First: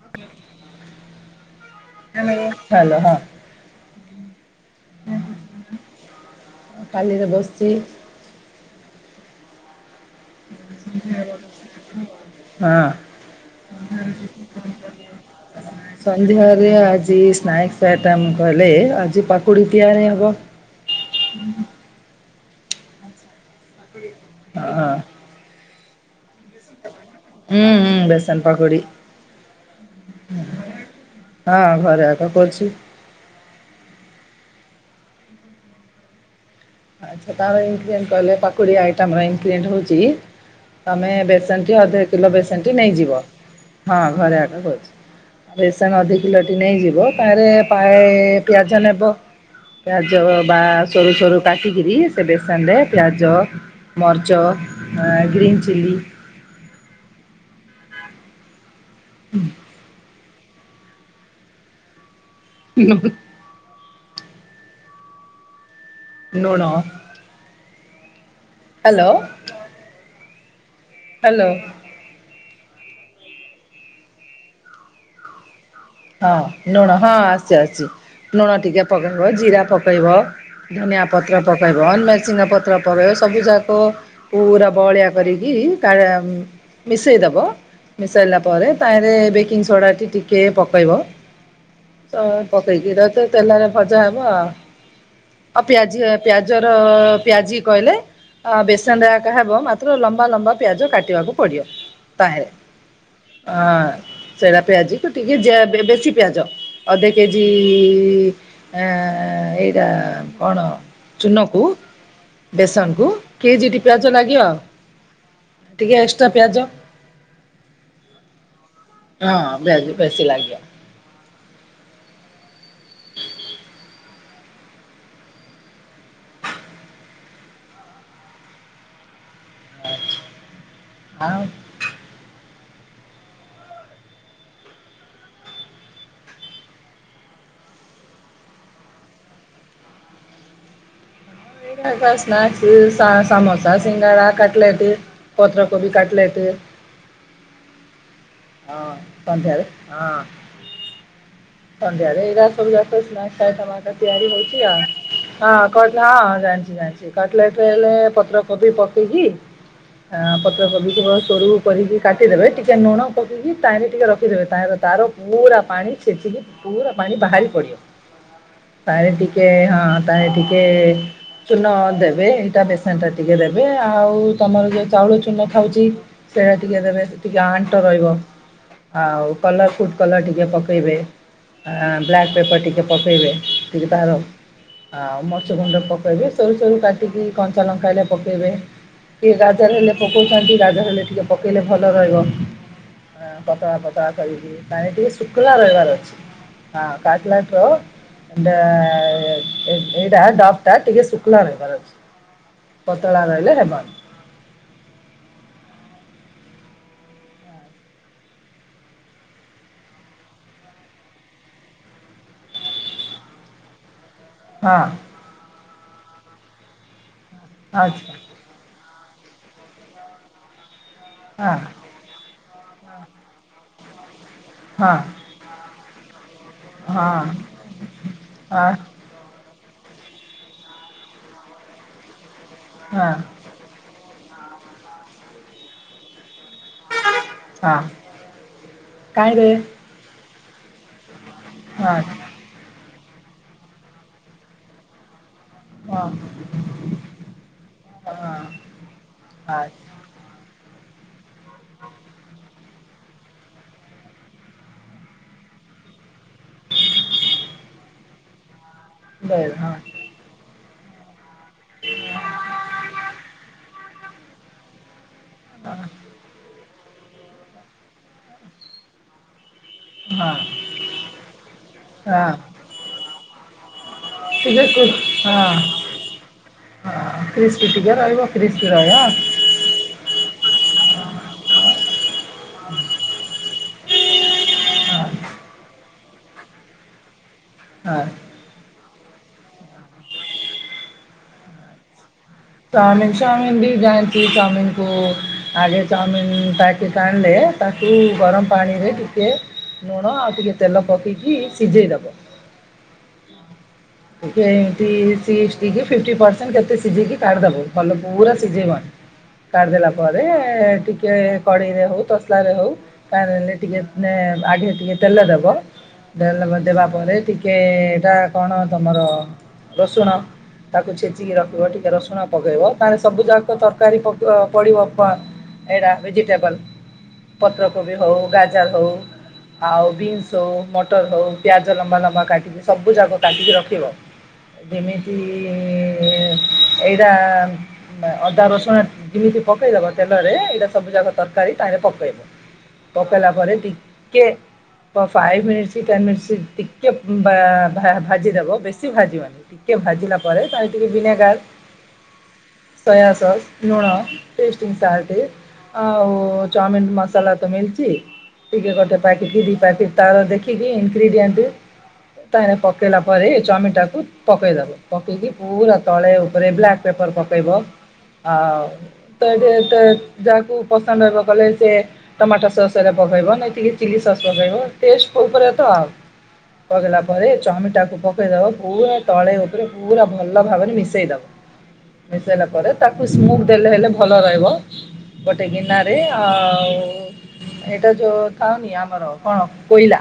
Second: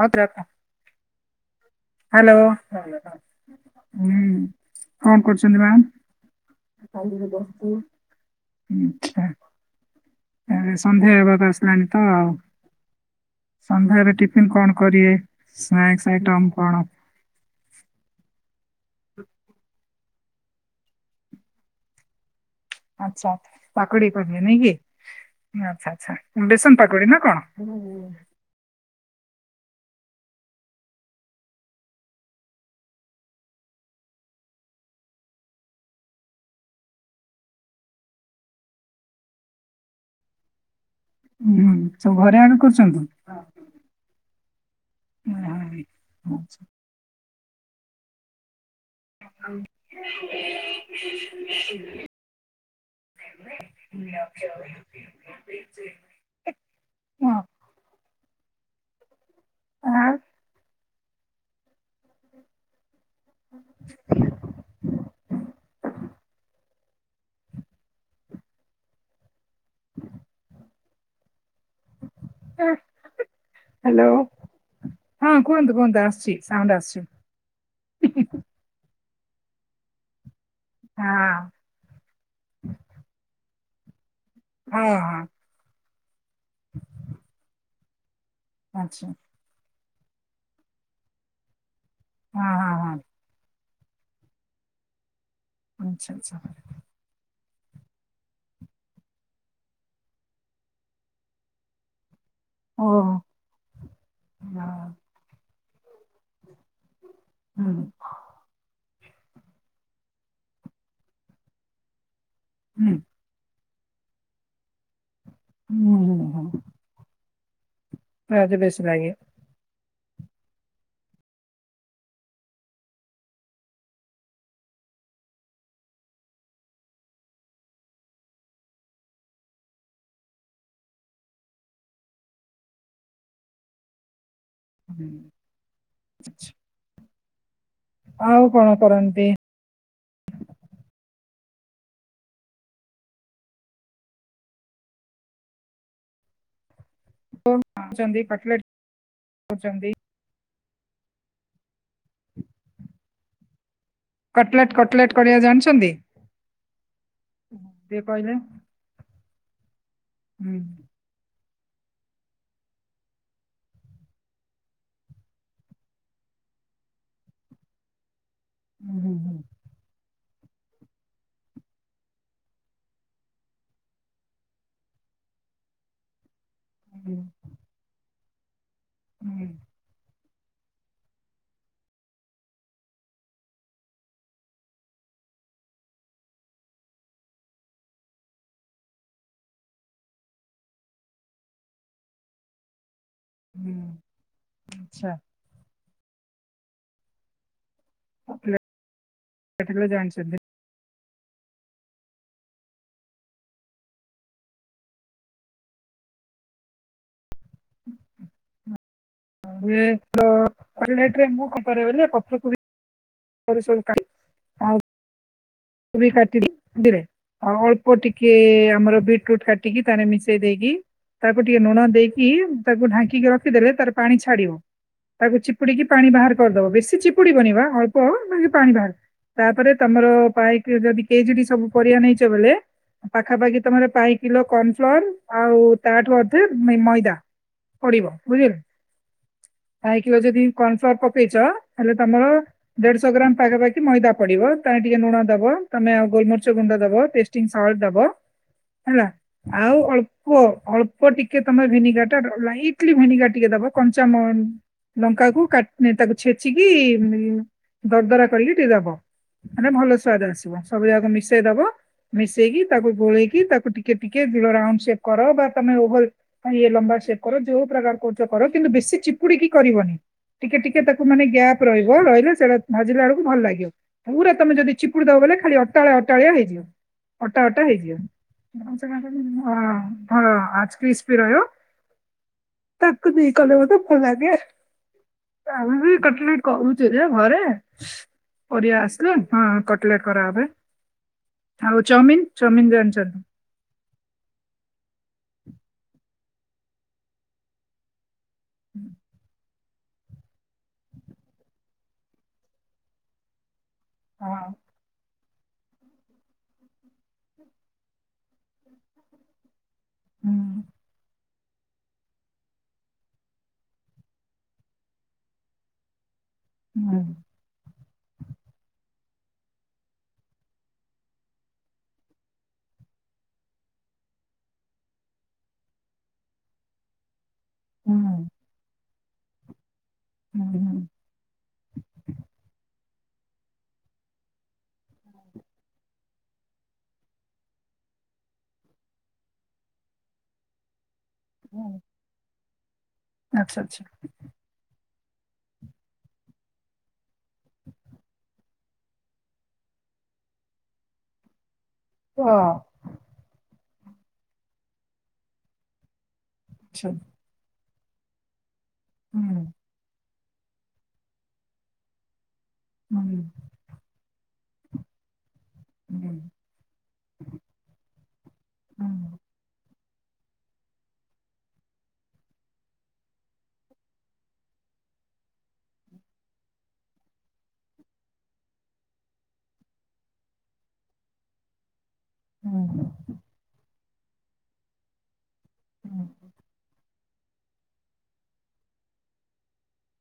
ହଁ ତ୍ରେୟତା ହାଲୋ ହୁଁ ହ୍ୟାଲୋ ହଁ। କଣ କରୁଚନ୍ତି ମ୍ୟାାମ? ଖାଲିରେ ବସିଚି। ଆଚ୍ଛା ଏଣେ ସନ୍ଧ୍ୟା ହେବାକୁ ଆସିଲାଣି ତ ଆଉ। ହଁ। ସନ୍ଧ୍ୟାରେ ଟିଫିନ୍‌ କଣ କରିବେ ସ୍ନାକ୍ସ ଆଇଟମ୍ ସନ୍ଧ୍ୟାରେ କଣ? ଆଜି ସ୍ନାକ୍ସ ଆଇଟମ୍ କଲେ ଆଜି ପକୁଡି ତିଆରି ହବ। ଆଚ୍ଛା ପାକୁଡି କରିବେ ନାଇଁ ହଁ କି ଆଚ୍ଛା ଆଚ୍ଛା ବେସନ ପାକୁଡି ନା କଣ? ହୁଁ ହୁଁ ବେସନ୍‌ ପକୁଡି ହଁ ଘରେ ଏକା କରୁଚି। ଆଚ୍ଛା ତାର ଏଇତି ପାଇଁ କହିଲ ପକୁଡି ଆଇଟମ୍ ର ଇନ୍କ୍ରିଏଣ୍ଟ ହୋଉଚି କି ତମେ ବେସନ ହୁଁ ଟି ଅଧ ସବୁ କିଲୋ ଘରେ ଆଗ ବେସନ ଟି କରୁଛନ୍ତି? ନେଇଯିବ ହଁ ଘରେ ଆଗେ କରୁଚି ବେସନ ଅଧ କିଲୋଟି ନେଇଯିବ ତାରେ ପାଏ ପିଆଜ ନବ, ପିଆଜ ବା ସୋରିଷ ରୁ କାଟିକିରି ସେ ବେସନରେ ପିଆଜ ମରିଚ ଗ୍ରୀନ୍ ଚିଲି ହୁଁ। ଆଁ ଉଁ ହୁଁ। ଲୁଣ ହ୍ୟାଲୋ। ହ୍ୟାଲୋ। ହ୍ୟାଲୋ ହଁ କୁହନ୍ତୁ କୁହନ୍ତୁ ଆ ହଁ ଲୁଣ ହଁ ଆସି ଆସୁଚି ଆସୁଚି ଲୁଣ ଟିକେ ପକେଇବ ଜିରା ପକେଇବ। ଧନିଆ ହଁ ପତ୍ର ପକେଇବ ନେଚିନା ପତ୍ର ପକାଇବ ସବୁଯାକ ପୁରା ହଁ ବଳିଆ ହଁ କରିକି କି କାରା ମିସେଇ ଦେବ ମିସେଇଲା ପରେ ଆଚ୍ଛା ତାଇରେ ବେକିଂଙ୍ଗ ସୋଡା ଟି କେ ପ କେଇବ ତ ହଁ ହଁ ପକେଇକି ହଁ ଏଟାତ ତେଲରେ ଭଜା ହବ ଆଉ। ଆଉ ପିଆଜି ହ ଆଚ୍ଛା ଆଚ୍ଛା ପିଆଜର ପିଆଜି କହିଲେ ଅ ବେସନ ଏକା ହେବ ମାତ୍ର ଲମ୍ବା ଲମ୍ବା ପିଆଜ କାଟିବାକୁ ପଡିବ ତାହିଁରେ। ହଁ ସେରା ପିଆଜି କୁ ଟିକେ ଜେ ବେ ବେଶୀ ପିଆଜ ଅଧେ କେଜିି ଆଁ ଏଇରା କଣ ଚୂନକୁ ବେସନକୁ କେଜିଟି ପିଆଜ ଲାଗିବ ଟିକେ ଏକ୍ସଟ୍ରା ପିଆଜ ପିଆଜ ବେଶି ଲାଗିବ। ହଁ ପିଆଜ ଫେଶି ଲାଗିବ। ଆଉ। ହୁଁ ଆଚ୍ଛା। ଆଉ କଣ କରନ୍ତି? ଏଇରା ଯା ସ୍ନାକ୍ସି ସା ସମୋସା ସିଙ୍ଗଡ଼ା କଟଲେଟି ପତ୍ରକୋବି କାଟଲେଟି [unintelligible] ହଁ ସନ୍ଧ୍ୟାରେ କରୁଚନ୍ତି। ହଁ। ସନ୍ଧ୍ୟାରେ ଏଇରା ସବୁ ଯାକ ସ୍ନାକ୍ସ ଆଇଟମ ଆକା ତିଆରି ହଉଛି କଟଲେଟ୍ ଆଉ। କଟଲେଟ୍ କରିବା ହଁ ଜାଣିଛନ୍ତି? କଟ୍ ହଁ ଜାଣିଛି ଜାଣିଛି କଟଲେଟ ହେଲେ ଟିକେ କହିଲେ? ପତ୍ରକୋବି ପକେଇକି ହଁ ହୁଁ। ପତ୍ର କୋବିକି ବହୁତ୍ ସରୁୁ କରିକି କାଟିଦେବେ ଟିକେ ଲୁଣ ପକେଇକି ତାଇଁରେ ଟିକେ ରଖିଦେବେ ତାହିଁର ତାର ପୁରା ପାଣି ଛେଚିକି ପୁରା ପାଣି ବାହାରି ପଡିବ, ହୁଁ, ତାଇରେ ହୁଁ, ଟିକେ ହଁ ତାଇରେ ଟିକେ ଚୂନ ଦେବେ ଏଇଟା ବେସନ ଟା ଟିକେ ଦେବେ ଆଉ ତମର ଯୋଉ ଚାଉଳ ଚୂନ ଖାଉଛି। ସୋୟା ଟିକେ ଦେବେ ହୁଁ, ଟିକେ ଆଣ୍ଟ ରହିବ ଆଉ ହୁଁ, କଲର୍ ଫୁଟ୍ କଲର୍ ଟିକେ ପକେଇବେ। ଆଁ ବ୍ଲାକ୍ ପେପର୍ ଟିକେ ପକେଇବେ ଟିକେ ତାହାର। ଆଉ ମରିଚଗୁଣ୍ଡ ପକେଇବେ ସରୁ ସରୁ କାଟିକି କଞ୍ଚା ଲଙ୍କାଇଲେ ପକେଇବେ। ଟିକେ ଗାଜର ହେଲେ ପକଉଛନ୍ତି ଗାଜର ହେଲେ ଟିକେ ପକେଇଲେ ଭଲ ରହିବ। ଆଁ ହୁଁ, ପତଳା ପତଳା କରିବି ତାହିଁ ଆଚ୍ଛା ଟିକେ ଶୁକ୍ଲା ରହିବାର ଅଛି। ହଁ କାଟଲାଟୋ ଏଇଟା କଟଲେଟ୍ ଏଇ ହେଲେ ଏଇଟା ଜାଣିଛନ୍ତି। ଡ ଟା ଟିକେ ଶୁକ୍ଲା ରହିବାର ଅଛି ପତଳା ରହିଲେ ହେବନି। [unintelligible] ପତ୍ରକୋବୀ। ସରୁ ସରୁ କା ହଁ। ପୁରୀ କାଟିଲି ଦିରେ ଆଉ ଅଳ୍ପ ଆଚ୍ଛା ଟିକେ ଆମର ବିଟ [unintelligible] କାଟିକି ତାନେ ମିଶେଇ ଦେଇକି ତାକୁ ହଁ ଟିକେ ଲୁଣ ଦେଇକି ତାକୁ ଢାଙ୍କିକି ରଖିଦେଲେ ତାର ପାଣି ଛାଡିବ। ହଁ। ତାକୁ ଚିପୁଡିକି ପାଣି ବାହାର କରିଦବ ବେଶୀ ହଁ ଚିପୁଡି ବନିବା ଅଳ୍ପ ମାନେ ହଁ ପାଣି ବାହାର ତାପରେ ତମର ପାଇକ୍ ଯଦି କେଜିଡି ସବୁ ପରିବା ନେଇଛ ବୋଲେ ହଁ ପାଖାପାଖି ତମର ପାଇକ୍ କିଲୋ କର୍ଣଫ୍ଲୋର ଆଉ ତାଠୁ ଅଧେ ମେମଇ ଦା ହଁ ପଡିବ ବୁଝିଲେ [unintelligible] ଯଦି କର୍ଣଫ୍ଲୋର ପକେଇଚ ହେଲେ ତମର ଦେଢଶହ ଗ୍ରାମ ପାଖାପାଖି ମଇଦା ପଡିବ ତାଲେ ଟିକେ ଲୁଣ ଦବ। ତମେ ଆଉ ଗୋଲମରିଚ ଗୁଣ୍ଡ ଦବ ଟେଷ୍ଟିଂ ସଲ୍ଟ ଦବ ହେଲା ଆଉ ଅଳ୍ପ ୱ ଅଳ୍ପ ଟିକେ ତମେ ଭିନିଗାର ଟା ଡ ଲାଇଟ୍ ଲି ଭିନିଗାର ଟିକେ ଦବ କଞ୍ଚାମ ଲଙ୍କା କୁ କା ତାକୁ ଛେଚିକି ଦରଦରା କରିକି ଟିକେ ଦବ। ମାନେ ଭଲ ସେ ସୁଆଦ ଆସିବ ସବୁ ଯାକ ମିଶେଇ ଦବ ମିଶେଇକି ତାକୁ ଗୋଳେଇକି ତାକୁ ଟିକେ ଟିକେଗ୍ଲୋ ରାଉଣ୍ଡ ସେ କର ବା ତମେ ଓହଲ ଇ ଲମ୍ବା ସେ କର ଯୋଉ ପ୍ରକାର କହୁଛ କର କିନ୍ତୁ ବେଶୀ ଚି ପୁଡିକି କରିବନି ଟିକେ ଟିକେ ତାକୁ ମାନେ ଗ୍ୟାପ ରହିବ ରହିଲେ ସେଇଟା ଭାଜିଲା ବେଳକୁ ଭଲ ଲାଗିବ ପୁରା ତମେ ଯଦି ସୁଯୋଗ ବଇଲେ ଖାଲି ଅଟାଳଆ ଅଟାଳିଆ ହେଇଯିବ ଅଟା ଅଟା ରହିବ ହେଇଯିବ ସେମା ରହିବ ହଁ ହଁ ଆଜ ପିସ୍ ବିି ରହିବ ତାକୁ ଦି କଲେ ମତେ ଫ [unintelligible] ଆମେ ବି କଟ ନାଇଟ କହୁଛୁରେ ଘରେ ହଁ ପରିଆ ଆସିଲେ ହଁ କଟଲାଟେ କରାହେବେ ଆଉ ଚାଉମିିନ ଚାଉମିିନ ଚାଉମିିନ ବି ଯାଣିନ୍ତି ଚାଉମିିନକୁ ଆଗେ ଚାଉମିିନ ପ୍ୟାକେଟ୍ ଆଣିଲେ ତାକୁ ଗରମ ପାଣିରେ ଟିକେ ନୁଣ ଆଉ ଟିକେ ତେଲ ପକେଇକି ସିଝେଇଦବ ସେ ଏମିତି ସିକ୍ସ ଟିକେ ଫିଫ୍ଟୀ ପର୍ସଅଣ୍ଟ କେତେ ସିଝେଇକି କାଢ଼ିଦବୁ ଭଲ ପୁରା ସିଝେଇବନ କାଢ଼ିଦେଲା ପରେ ଟିକେ କଡ଼େଇରେ ହଉ ତସଲାରେ ହଉ ତାହେଲେ ଟିକେମାନେ ଆଗେ ଟିକେ ତେଲ ଦବ ତେଲ [unintelligible] ଦେବା ପରେ ଟିକିଏ ଏଟା କ ଣ ତମର ରସୁଣ ତାକୁ ଛେଚିକି ରଖିବ ଟିକେ ରସୁ ଶୁଣ ପକେଇବ ତାହେଲେ ସବୁ ଯାକ ତରକାରୀ ପକିବ ପଡିବ ପ ଏଟା ଭେଜିଟେବଲ ପତ୍ରକୋବି ହଉ ଗାଜର ହଉ ଆଉ ବିନ୍ସ ହଉ ମଟର ହୋଉ ପିଆଜ ଲମ୍ବା ଲମ୍ବା କାଟିକି ସବୁ ଯାଗ କାଟିକି ରଖିବ ଯେମିତି ଏଇଟା ଅଦା ରସୁଣ ଯେମିତି ପକେଇଦବ ତେଲରେ ଏଇଟା ସବୁ ଯାକ ତରକାରୀ ତା ଇଏରେ ପକେଇବ ପକେଇଲା ପରେ ଟିକେ ଫାଇଭ୍ ମିନିଟ୍ସ ଟେନ୍ ମିନିଟ୍ସ ଟିକେ ଭା ଆ - ଭା ଭାଜିଦବ ବେଶୀ ଭାଜିବନି ଟିକେ ଭାଜିଲା ପରେ ତାମେ ଟିକେ ଭିନେଗାର ହଁ ସୋୟା ସସ୍ ଲୁଣ ଟେଷ୍ଟଟିଙ୍ଗ ସାଟେ ଆଉ ଚମିିନି ମସ ତାଲା ତ ମିଳଚି ଟିକେ [unintelligible] ତାର ଦେଖିକି [unintelligible] ତାର ପକେଇଲା ପରେ ଚମିନଟାକୁ ପକେଇଦବ ପକେଇକି ପୁରା ତଳେ ଉପରେ ବ୍ଲାକ୍ ପେପର ପକେଇବ ଆ ଉ। ତ ଏଠୁ ତ ଯାହାକୁ ପସନ୍ଦ ହେବ କଲେ ସେ! ଟମାଟୋ ସସ ରେ ପକେଇବ ନ ଚିଲି ଚିଲି ସସ୍ ପକେଇବ ଟେଷ୍ଟ ଉପରେ ତ ଆଉ। ପକାଇଲା ପରେ ଚମିଟାକୁ ପକାଇଦବ ପୁରା ତଳେ ଉପରେ ପୁରା ଭଲ ଭାବରେ ମିଶାଇଦବ। ମିାଇଲା ପରେ ତାକୁ ସ୍ମୁଗ ଦେଲେ ହେଲେ ଭଲ ରହିବ। ଗୋଟେ ଗିନାରେ ଆଉ। ଏଇଟା ଯୋଉ ଥାଉନି ଆମର କଣ କୋଇଲା।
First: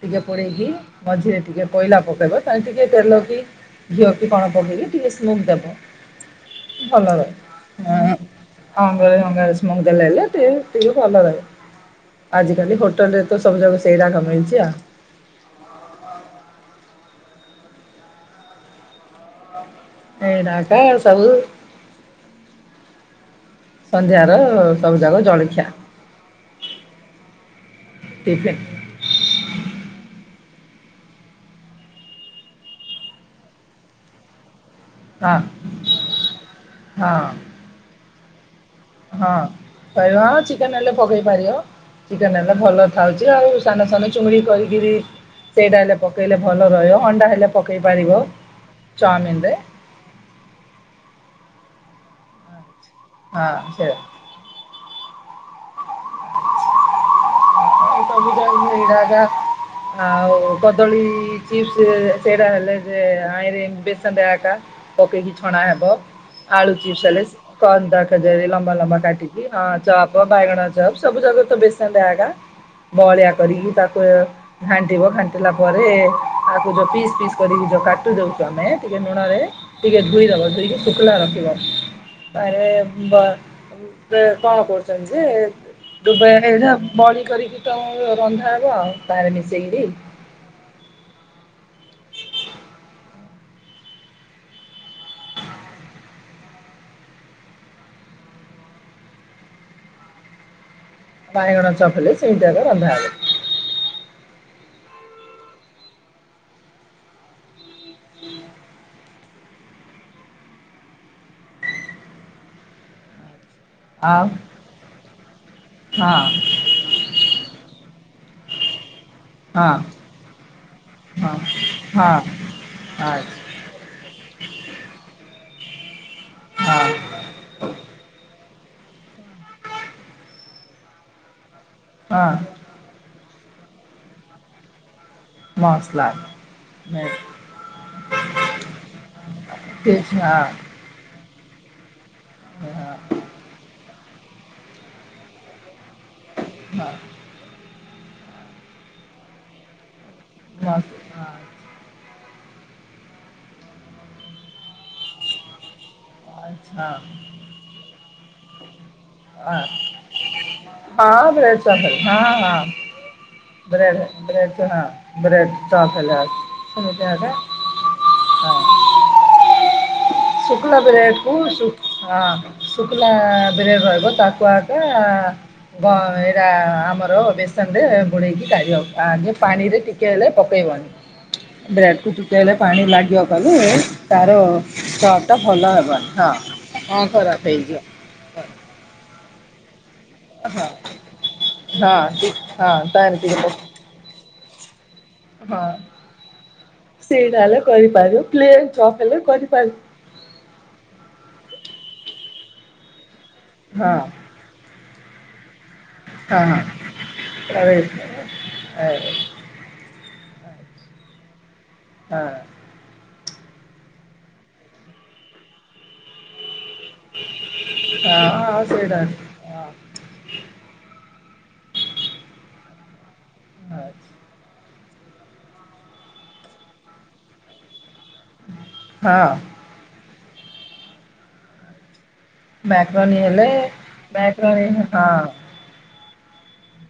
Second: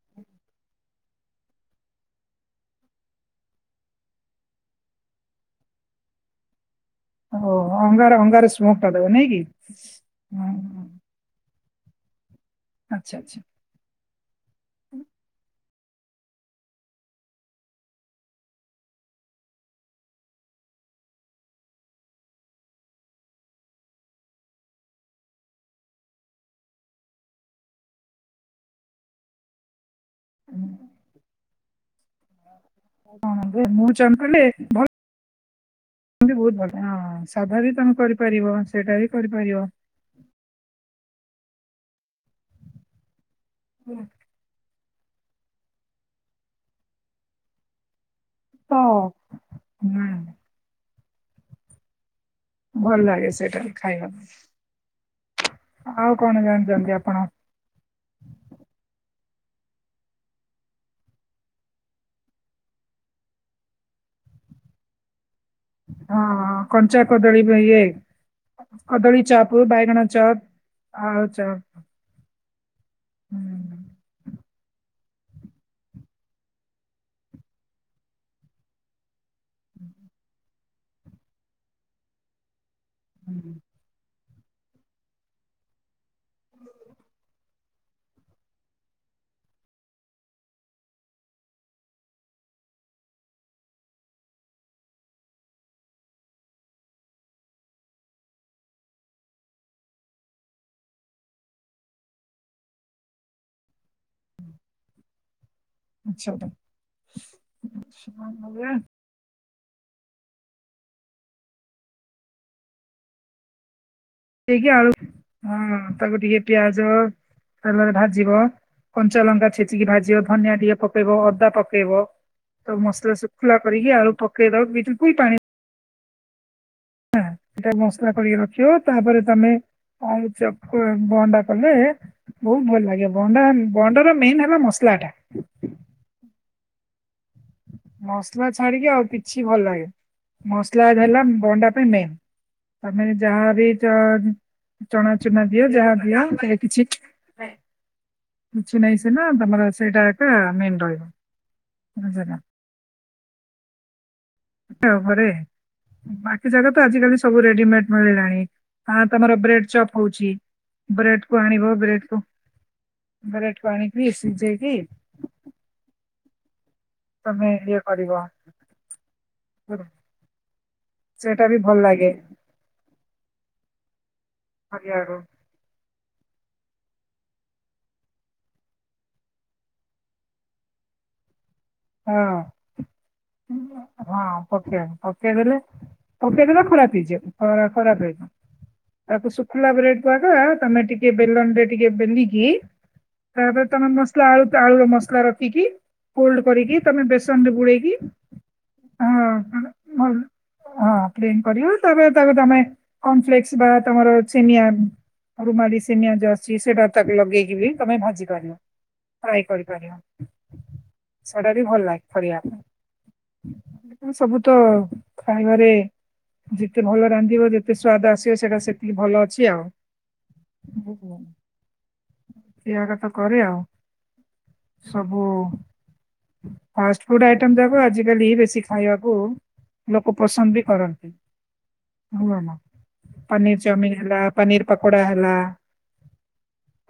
ଟିକେ ପୋଡେଇକି ମଝିରେ ଟିକେ କୋଇଲା ପକେଇବ ତାହି ଟିକେ ତେଲ କି ଘିଅ କି କଣ ପକେଇକ ଟିକେ ସ୍ମୁଗ୍ ଦେବ। ଭଲ ରହେ ଅଙ୍ଗାର ମଙ୍ଗାର ଶ୍ମୁଗ ଦେଲେ ହେଲେ ଟିକେ ହୁଁ, ଟିକେ ଭଲ ରହିବ। ଆଜିକାଲି ହୋଟେଲ ଆଚ୍ଛା, ରେ ତ ଆଚ୍ଛା। ସବୁ ଯାକ ସେଇରାଘ ମିଳିଚି ଆଉ। ଏରାକ ସଲି। ସନ୍ଧ୍ୟାରେ ସବୁଯାକ ଜଳଖିଆ। ଚିକେନ। ହୁଁ। ହଁ ଯେ ମୁଁ [unintelligible] ଭଲ ହଁ ବହୁତ ଭଲ ହଁ। ସାଧା ବି ତମେ କରିପାରିବ ସେଇଟା ବି ହଁ କରିପାରିବ। କହିବ ଚିକେନ ହେଲେ ପକେଇ ପାରିବ ଚିକେନ ହେଲେ ଭଲ ଥାଉଛି ଆଉ। ସାନସାନ ଚୁଙ୍ଗୁଡ଼ି କରିକିରି ସେଇଟା ହେଲେ ପକେଇଲେ ଭଲ ରହିବ ଅଣ୍ଡା ହେଲେ ପକାଇ ପାରିବ। ଅ ଚାଉମିନରେ ହୁଁ। ଭଲ ଲାଗେ ହଁ ସେଇଟାରେ ସେଇଆ। ଖାଇବା ପାଇଁ ଆଉ କଣ ଜାଣିଛନ୍ତି ଆପଣ। [unintelligible] ଆଉ କଦଳୀ ଚିପ୍ସ ସେରା ହେଲେ ଯେ ଆଇରେ ବେସନ ହାକା। ପକେଇକି ଛଣା ହେବ। ହଁ, ଆଳୁ କଞ୍ଚା ଚିପ୍ସ ହେଲେ କଦଳୀ ବି ଇଏ କନ୍ଦା ଖଜୀର ଲମ୍ବା ଲମ୍ବା କଦଳୀ କାଟିକି ଚପ୍, ଅ ବାଇଗଣ ଚପ ଚପ୍, ବାଇଗଣ ଚପ ସବୁ ଆଳୁ ଜାଗ ତ ଚପ୍। ବେଶ ତାହାଲେ ହାକା ବହଳିଆ କରିବି ହୁଁ ତାକୁ ଘାଣ୍ଟିବ ଘାଣ୍ଟିଲା ପରେ ତାକୁ ଯୋଉ ପିସ୍ ପିସ୍ କରିକି ଯୋଉ କାଟି ଦଉଛୁ ଆମେ ଟିକେ ଲୁଣ ରେ ଟିକେ ଧୁଇ ଦବ ଧୁଇକି ଶୁଖଲା ରଖିବ ତାରେ ବ ସବୁ ସେଟ୍କଣ କରୁଛନ୍ତି ଯେ ଦୁବେ ଏ ବଳି କରିକି ତମର ରନ୍ଧା ହବ ଆଉ ତାରେ ମିଶେଇକିରି। ବାଇଗଣ ଚପ୍ ଲେ ସେମିତି ଆକା ରନ୍ଧା ହବ। [unintelligible] ଆଉ ଏତିକି ଆଉ ହଁ ତାକୁ ଟିକେ ହଁ ପିଆଜ ତେଲରେ ଭାଜିବ। କଞ୍ଚା ଲଙ୍କା ହଁ ଛେଚିକି ଭାଜିବ ଧନିଆ ଟିକେ ପକେଇବ ଅଦା ହଁ ପକେଇବ ହଁ ତ ମସଲା ଶୁଖ ଆଚ୍ଛା କିଲା କରିକି ଆଳୁ ପକେଇ ଦବ ବିଲକୁଲ୍ ପାଣି ଦ ହଁ। ଏଟା ମସଲା କରିକି ରଖିବ ତାପରେ ତମେ ଆଳୁ ଚପ୍ କୁ ଭଅଣ୍ଡା କଲେ ହଁ। ବହୁତ ଭଲ ଲାଗେ ବଣ୍ଡା ବଣ୍ଡାର ମେନ୍ ହେଲା ମସଲାଟା। ମସଲା। [inaudible] ମସଲା ଛାଡିକି ଆଉ କିଛି ଭଲ ଠିକ୍ ହଁ ଲାଗେନି ମସଲା ଟା ହେଲା ବଣ୍ଡା ପାଇଁ ମେନ୍। ତମେ ହଁ ଯାହାବି ଚ ଚଣା ଚୁଣା ଦିଅ ଯାହା ଦିଅ ସେ କିଛି କିଛି ନାହିଁ ସିନା ତମର ସେଇଟା ଏଟା ମେନ୍ ମସ ର [unintelligible] [unintelligible] ଘରେ। ବାକି ଜାଗ ତ ଆଚ୍ଛା ଆଜିିକାଲି ସବୁ ରେଡିମେଡ ମିଳିଲାଣି ଆ ତମର ବ୍ରେଡ ଚପ୍ ହଉଛି। ବ୍ରେଡ ହଁ କୁ ବ୍ରେଡ଼ ଆଣିବ ଚପ୍ ବ୍ରେଡ ହଉଚି କୁ ହଁ କୁ ହଁ ବ୍ରେଡ ଆଣିକି ବ୍ରେଡ ଚ ସିଝେଇକି ହଁ। ବ୍ରେଡ଼ ଚପ୍ ହେଲା [unintelligible] ତମେ ଇଏ କରିବ ବ୍ରେଡ଼ କୁ ସେଇଟା ବି ଭଲ ଲାଗେ ହଁ ଶୁଖିଲ ବ୍ରେଡ଼ ରହିବ ତାକୁ ଆକା କରିବାକୁ ବ ଏଇଟା ଆମର ବେସନ ରେ ବୁଡ଼େଇକି କାଢ ଆଗେ ପାଣି ରେ ଟିକେ ହେଲେ ପକେଇବନି। ଁ ବ୍ରେଡ କୁ ଚୁକେଇଲେ ପାଣି ଲାଗିବ କରି ତାର ହଁ ପକେଇବ ଚପ୍ ଟା ପକେଇଦେଲେ ଭଲ ହେବନି ପକେଇ ଦେଲେ ହଁ ଖରାପ ହଁ ହେଇଯିବ ଖରାପ ଖରା ହେଇଯିବ। ତାକୁ ଶୁଖୁିଲା ବ୍ରେଡ କ ଆଗ ହଁ ତମେ ଟିକେ ବେଲନ ରେ ହଁ ଟିକେ ବେଲିକି ହଁ ତାର ଟିକେ ତାପରେ ତମେ ମସଲା ଆଳୁ କ ଆଳୁର ର ମସଲା ହଁ ରଖିକି କୋଲ୍ଡ କରିକି ତମେ ସେଇଟା ବେସନ ରେ ହେଲେ ବୁଡେଇକି କରିପାରିବ ପ୍ଲେନ୍ ଚପ୍ ହେଲେ କରିପାରିବ ହଁ। ହଁ ପ୍ଲେନ୍ କରିବ ତାପରେ ତାକୁ ତମେ କର୍ନଫ୍ଲେକ୍ସ ବା ହଁ ତମର [unintelligible] ରୁମାଳି ସିନିଆ ଯ ହଁ ଆସଛି ସେଟା ତାକୁ ଲଗେଇକି ବି ତମେ ଭାଜି ପାରିବ ହଁ ଫ୍ରାଏ କରିପାରିବ। ସେଟା ବି ଭଲ ଲାଗେ କରିବା ହଁ ପାଇଁ ସବୁ ତ ଖାଇବାରେ ଯେତେ ଭଲ ରାନ୍ଧିବ ଯେତେ ସ୍ଵାଦ ଆସିବ ହଁ ସେଇଟା ସେତିକି ଭଲ ଅ ଛି ହଁ ଆଉ। ଏଇଆ କଥା କରେ ଆଉ ସବୁ ଫାଷ୍ଟ ଫୁଡ ଆଇଟମ ଯାକ ଆଜିକାଲି ବେଶୀ ଖାଇବାକୁ ହଁ ଲୋକ ପସନ୍ଦ ବି କରନ୍ତି। ହୁଏନା ମ୍ୟାକର ଣୀ ହେଲେ ପନିର ଚାଉମିନ ହେଲା ପନିର ମ୍ୟାକରଣୀ ପକୋଡା ହଁ। ହେଲା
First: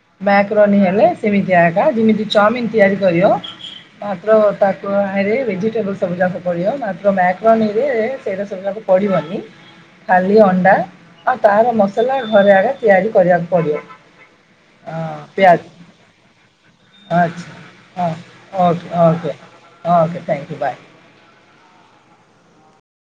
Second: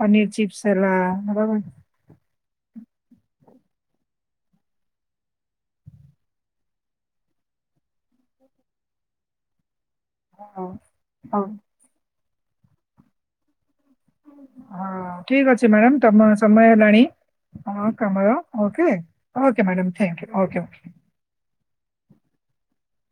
ପନିର ଚିପ୍ସ ମ୍ୟାକରନୀ ହେଲା ହେଲେ ହଉ ସେମିତି ଆଗା ଯେମିତି ଚଉମିିନ ତିଆରି କରିବ ମାତ୍ର ତାକୁ ଆରେ ଭେଜିଟେବଲ ସବୁ ଯାକ ପରିଅ ମାତ୍ର ମାକ୍ରୋନୀରେ ଏ ସେଇଟା ସବୁ ଯା ପଢ଼ିବନି। [inaudible] ଖାଲି ଅଣ୍ଡା ହଉ ଆଉ ତାର ମସଲା ଘରେ ଆଡ଼େ ତିଆରି କରିଆକୁ ପଡ଼ିବ। ହଁ ଠିକ ପିଆଜ ଅଛି ମ୍ୟାଡାମ ତମ ସମୟ ଏଲାଣି ଆଚ୍ଛା ଓକ ହଁ ମର okay okay madam thank you thank you okay bye okay